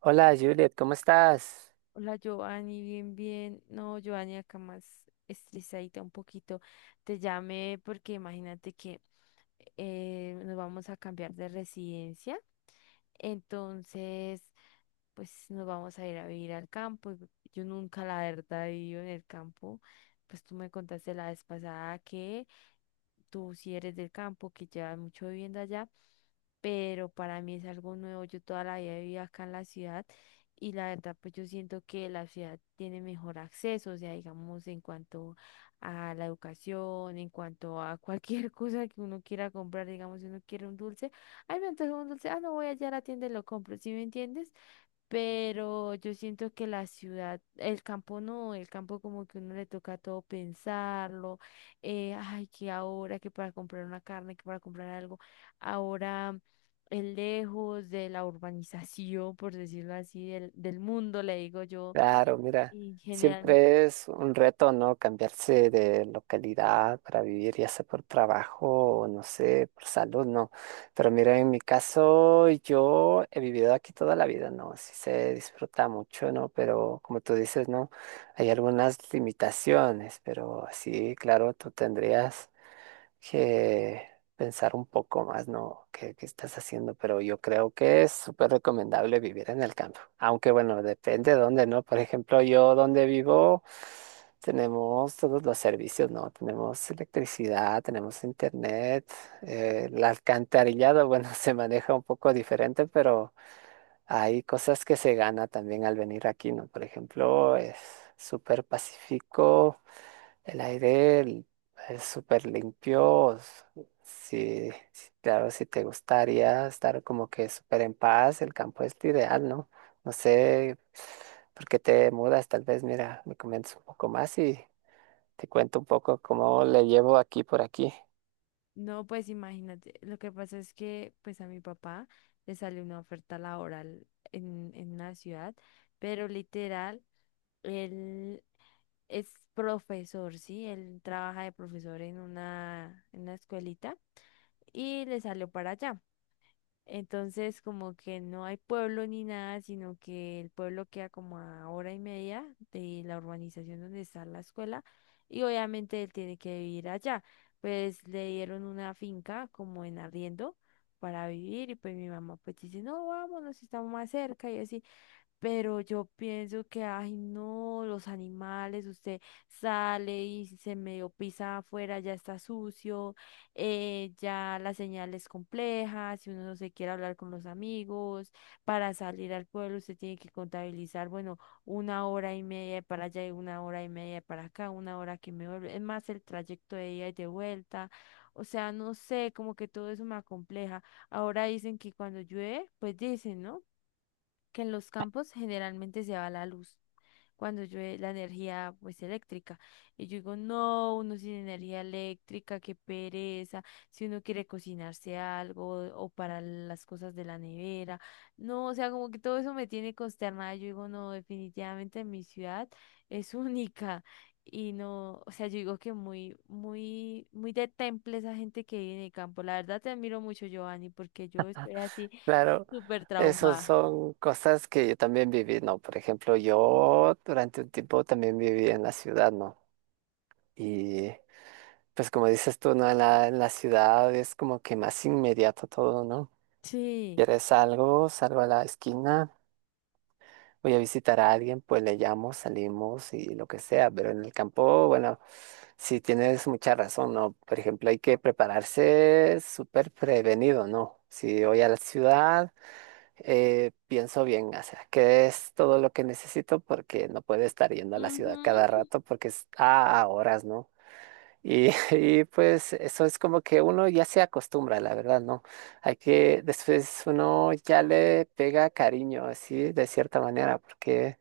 Hola Juliet, ¿cómo estás? Hola Giovanni, bien, bien. No, Giovanni, acá más estresadita un poquito. Te llamé porque imagínate que nos vamos a cambiar de residencia. Entonces, pues nos vamos a ir a vivir al campo. Yo nunca, la verdad, he vivido en el campo. Pues tú me contaste la vez pasada que tú sí eres del campo, que llevas mucho viviendo allá, pero para mí es algo nuevo. Yo toda la vida viví acá en la ciudad y la verdad, pues yo siento que la ciudad tiene mejor acceso, o sea, digamos, en cuanto a la educación, en cuanto a cualquier cosa que uno quiera comprar. Digamos, si uno quiere un dulce, ay, me antojo un dulce, ah, no, voy allá a la tienda y lo compro, ¿sí me entiendes? Pero yo siento que la ciudad, el campo no, el campo como que uno le toca todo pensarlo. Ay, que ahora, que para comprar una carne, que para comprar algo, ahora es lejos de la urbanización, por decirlo así, del mundo, le digo yo, Claro, mira, en general. siempre es un reto, ¿no? Cambiarse de localidad para vivir, ya sea por trabajo o no sé, por salud, ¿no? Pero mira, en mi caso, yo he vivido aquí toda la vida, ¿no? Sí se disfruta mucho, ¿no? Pero como tú dices, ¿no? Hay algunas limitaciones, pero sí, claro, tú tendrías que pensar un poco más, ¿no? ¿Qué estás haciendo? Pero yo creo que es súper recomendable vivir en el campo. Aunque bueno, depende de dónde, ¿no? Por ejemplo, yo donde vivo tenemos todos los servicios, ¿no? Tenemos electricidad, tenemos internet, el alcantarillado, bueno, se maneja un poco diferente, pero hay cosas que se gana también al venir aquí, ¿no? Por ejemplo, es súper pacífico, el aire l- es súper limpio. S- Sí, sí, claro, si te gustaría estar como que súper en paz, el campo es lo ideal, ¿no? No sé por qué te mudas, tal vez, mira, me comentas un poco más y te cuento un poco cómo le llevo aquí por aquí. No, pues imagínate, lo que pasa es que pues a mi papá le salió una oferta laboral en una ciudad, pero literal, él es profesor, ¿sí? Él trabaja de profesor en una escuelita y le salió para allá. Entonces, como que no hay pueblo ni nada, sino que el pueblo queda como a hora y media de la urbanización donde está la escuela, y obviamente él tiene que vivir allá. Pues le dieron una finca como en arriendo para vivir, y pues mi mamá pues dice, no, vámonos, estamos más cerca y así. Pero yo pienso que, ay, no, los animales, usted sale y si se medio pisa afuera, ya está sucio. Ya la señal es compleja, si uno no se quiere hablar con los amigos, para salir al pueblo usted tiene que contabilizar, bueno, una hora y media de para allá y una hora y media de para acá, una hora que me vuelve, es más el trayecto de ida y de vuelta. O sea, no sé, como que todo eso me acompleja. Ahora dicen que cuando llueve, pues dicen, ¿no?, que en los campos generalmente se va la luz cuando llueve, la energía pues eléctrica. Y yo digo, no, uno sin energía eléctrica, qué pereza, si uno quiere cocinarse algo o para las cosas de la nevera. No, o sea, como que todo eso me tiene consternada. Yo digo, no, definitivamente mi ciudad es única. Y no, o sea, yo digo que muy, muy, muy de temple esa gente que vive en el campo. La verdad te admiro mucho, Giovanni, porque yo estoy así Claro, súper esas traumada. son cosas que yo también viví, ¿no? Por ejemplo, yo durante un tiempo también viví en la ciudad, ¿no? Y pues como dices tú, ¿no? En la ciudad es como que más inmediato todo, ¿no? Sí. Quieres algo, salgo a la esquina, voy a visitar a alguien, pues le llamo, salimos y lo que sea, pero en el campo, bueno, sí tienes mucha razón, ¿no? Por ejemplo, hay que prepararse súper prevenido, ¿no? Si voy a la ciudad, pienso bien, o sea, que es todo lo que necesito porque no puedo estar yendo a la ciudad cada Ujú. rato porque es a horas, ¿no? Y y pues eso es como que uno ya se acostumbra, la verdad, ¿no? Hay que, después uno ya le pega cariño, así, de cierta manera, porque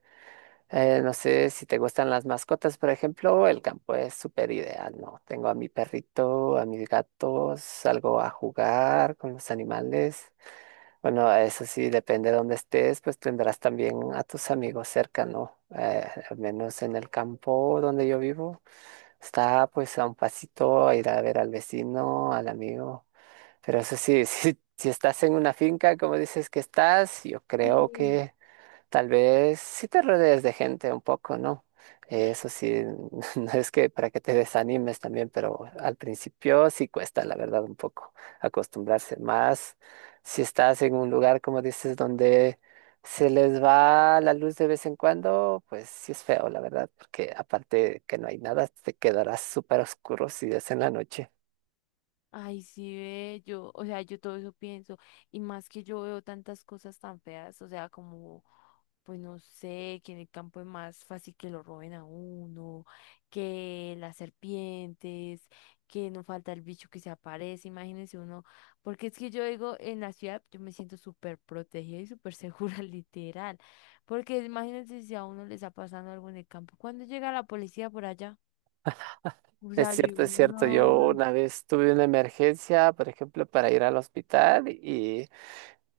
no sé si te gustan las mascotas, por ejemplo, el campo es súper ideal, ¿no? Tengo a mi perrito, a mis gatos, salgo a jugar con los animales. Bueno, eso sí, depende de dónde estés, pues tendrás también a tus amigos cerca, ¿no? Al menos en el campo donde yo vivo, está pues a un pasito a ir a ver al vecino, al amigo. Pero eso sí, si estás en una finca, como dices que estás, yo creo Sí. que tal vez sí te rodees de gente un poco, ¿no? Eso sí, no es que para que te desanimes también, pero al principio sí cuesta, la verdad, un poco acostumbrarse más. Si estás en un lugar, como dices, donde se les va la luz de vez en cuando, pues sí es feo, la verdad, porque aparte que no hay nada, te quedarás súper oscuro si es en la noche. Ay, sí, ve, yo, o sea, yo todo eso pienso, y más que yo veo tantas cosas tan feas, o sea, como, pues no sé, que en el campo es más fácil que lo roben a uno, que las serpientes, que no falta el bicho que se aparece, imagínense uno, porque es que yo digo, en la ciudad yo me siento súper protegida y súper segura, literal, porque imagínense si a uno le está pasando algo en el campo, ¿cuándo llega la policía por allá? O Es sea, yo digo, cierto, es cierto. Yo no. una vez tuve una emergencia, por ejemplo, para ir al hospital y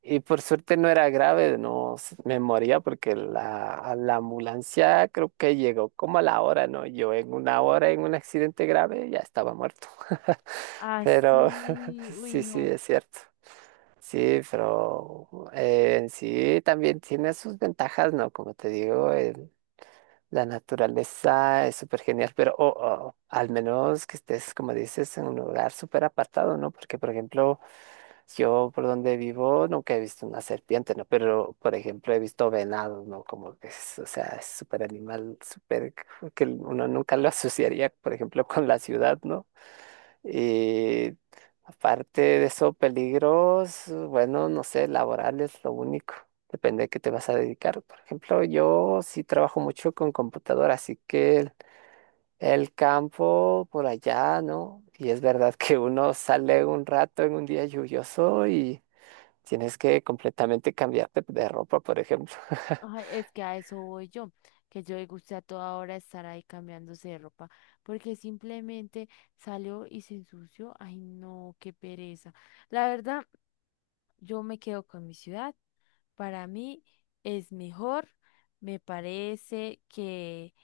Y por suerte no era grave, no s- me moría porque la ambulancia creo que llegó como a la hora, ¿no? Yo en una hora en un accidente grave ya estaba muerto. Pero Así, uy, sí, sí, no. es cierto. Sí, pero en sí también tiene sus ventajas, ¿no? Como te digo, la naturaleza es súper genial, pero o, al menos que estés, como dices, en un lugar súper apartado, ¿no? Porque, por ejemplo, yo por donde vivo nunca he visto una serpiente, ¿no? Pero, por ejemplo, he visto venados, ¿no? Como que es, o sea, es súper animal, súper, que uno nunca lo asociaría, por ejemplo, con la ciudad, ¿no? Y aparte de eso, peligros, bueno, no sé, laborales, lo único. Depende de qué te vas a dedicar. Por ejemplo, yo sí trabajo mucho con computadora, así que el campo por allá, ¿no? Y es verdad que uno sale un rato en un día lluvioso y tienes que completamente cambiarte de ropa, por ejemplo. Ay, es que a eso voy yo, que yo le gusta a toda hora estar ahí cambiándose de ropa, porque simplemente salió y se ensució. Ay, no, qué pereza. La verdad, yo me quedo con mi ciudad. Para mí es mejor. Me parece que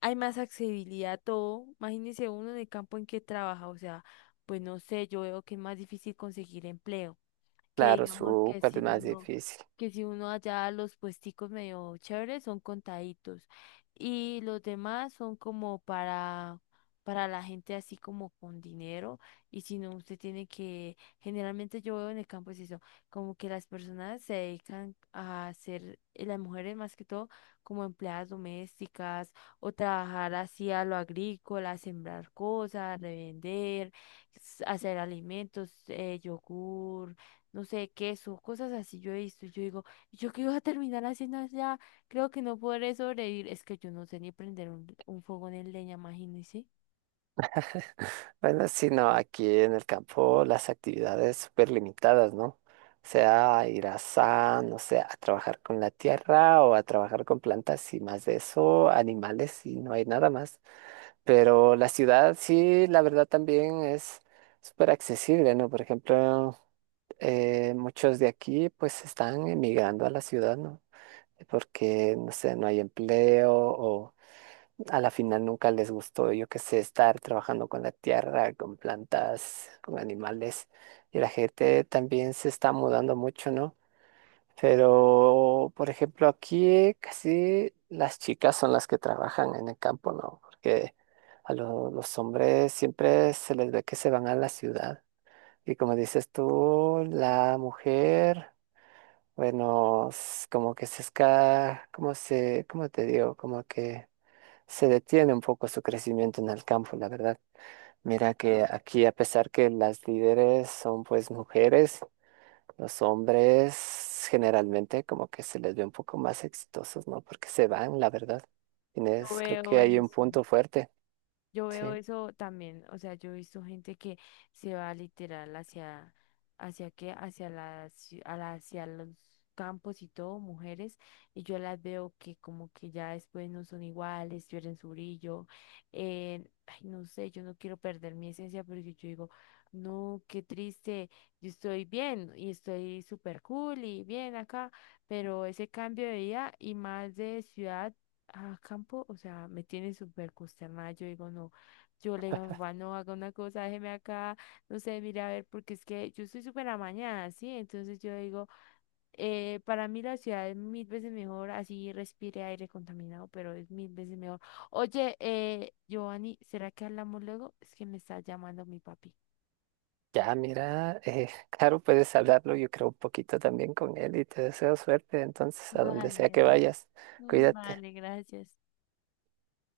hay más accesibilidad a todo. Imagínese uno en el campo en que trabaja, o sea, pues no sé, yo veo que es más difícil conseguir empleo, que Claro, digamos que súper si más uno, difícil. que si uno, allá los puesticos medio chéveres son contaditos, y los demás son como para la gente así como con dinero, y si no usted tiene que, generalmente yo veo en el campo es eso, como que las personas se dedican a ser, las mujeres más que todo, como empleadas domésticas, o trabajar así a lo agrícola, sembrar cosas, revender, hacer alimentos, yogur, no sé, queso, cosas así yo he visto. Yo digo: "Y yo qué iba a terminar haciendo allá? Creo que no podré sobrevivir. Es que yo no sé ni prender un fogón en leña, imagínense". Bueno, sí, no, aquí en el campo las actividades súper limitadas, ¿no? O sea, a trabajar con la tierra o a trabajar con plantas y más de eso, animales y no hay nada más. Pero la ciudad sí, la verdad también es súper accesible, ¿no? Por ejemplo, muchos de aquí pues están emigrando a la ciudad, ¿no? Porque, no sé, no hay empleo o a la final nunca les gustó, yo qué sé, estar trabajando con la tierra, con plantas, con animales. Y la gente también se está mudando mucho, ¿no? Pero, por ejemplo, aquí casi las chicas son las que trabajan en el campo, ¿no? Porque los hombres siempre se les ve que se van a la ciudad. Y como dices tú, la mujer, bueno, s- como que se esca, como se, cómo te digo, como que se detiene un poco su crecimiento en el campo, la verdad. Mira que aquí, a pesar que las líderes son pues mujeres, los hombres generalmente como que se les ve un poco más exitosos, ¿no? Porque se van, la verdad. Yo Tienes, creo veo que hay un eso. punto fuerte. Yo veo Sí. eso también, o sea, yo he visto gente que se va literal hacia, hacia qué, hacia las, a la- hacia los campos y todo, mujeres, y yo las veo que como que ya después no son iguales, pierden su brillo. Ay, no sé, yo no quiero perder mi esencia porque yo digo, no, qué triste, yo estoy bien y estoy súper cool y bien acá, pero ese cambio de vida, y más de ciudad a campo, o sea, me tiene súper consternada. Yo digo, no, yo le digo a mi papá, no haga una cosa, déjeme acá, no sé, mire a ver, porque es que yo estoy súper amañada, ¿sí? Entonces yo digo, para mí la ciudad es mil veces mejor, así respire aire contaminado, pero es mil veces mejor. Oye, Giovanni, ¿será que hablamos luego? Es que me está llamando mi papi. Ya, mira, claro, puedes hablarlo, yo creo un poquito también con él y te deseo suerte, entonces, a donde Vale, sea que vale. vayas, Mm, cuídate. vale, gracias.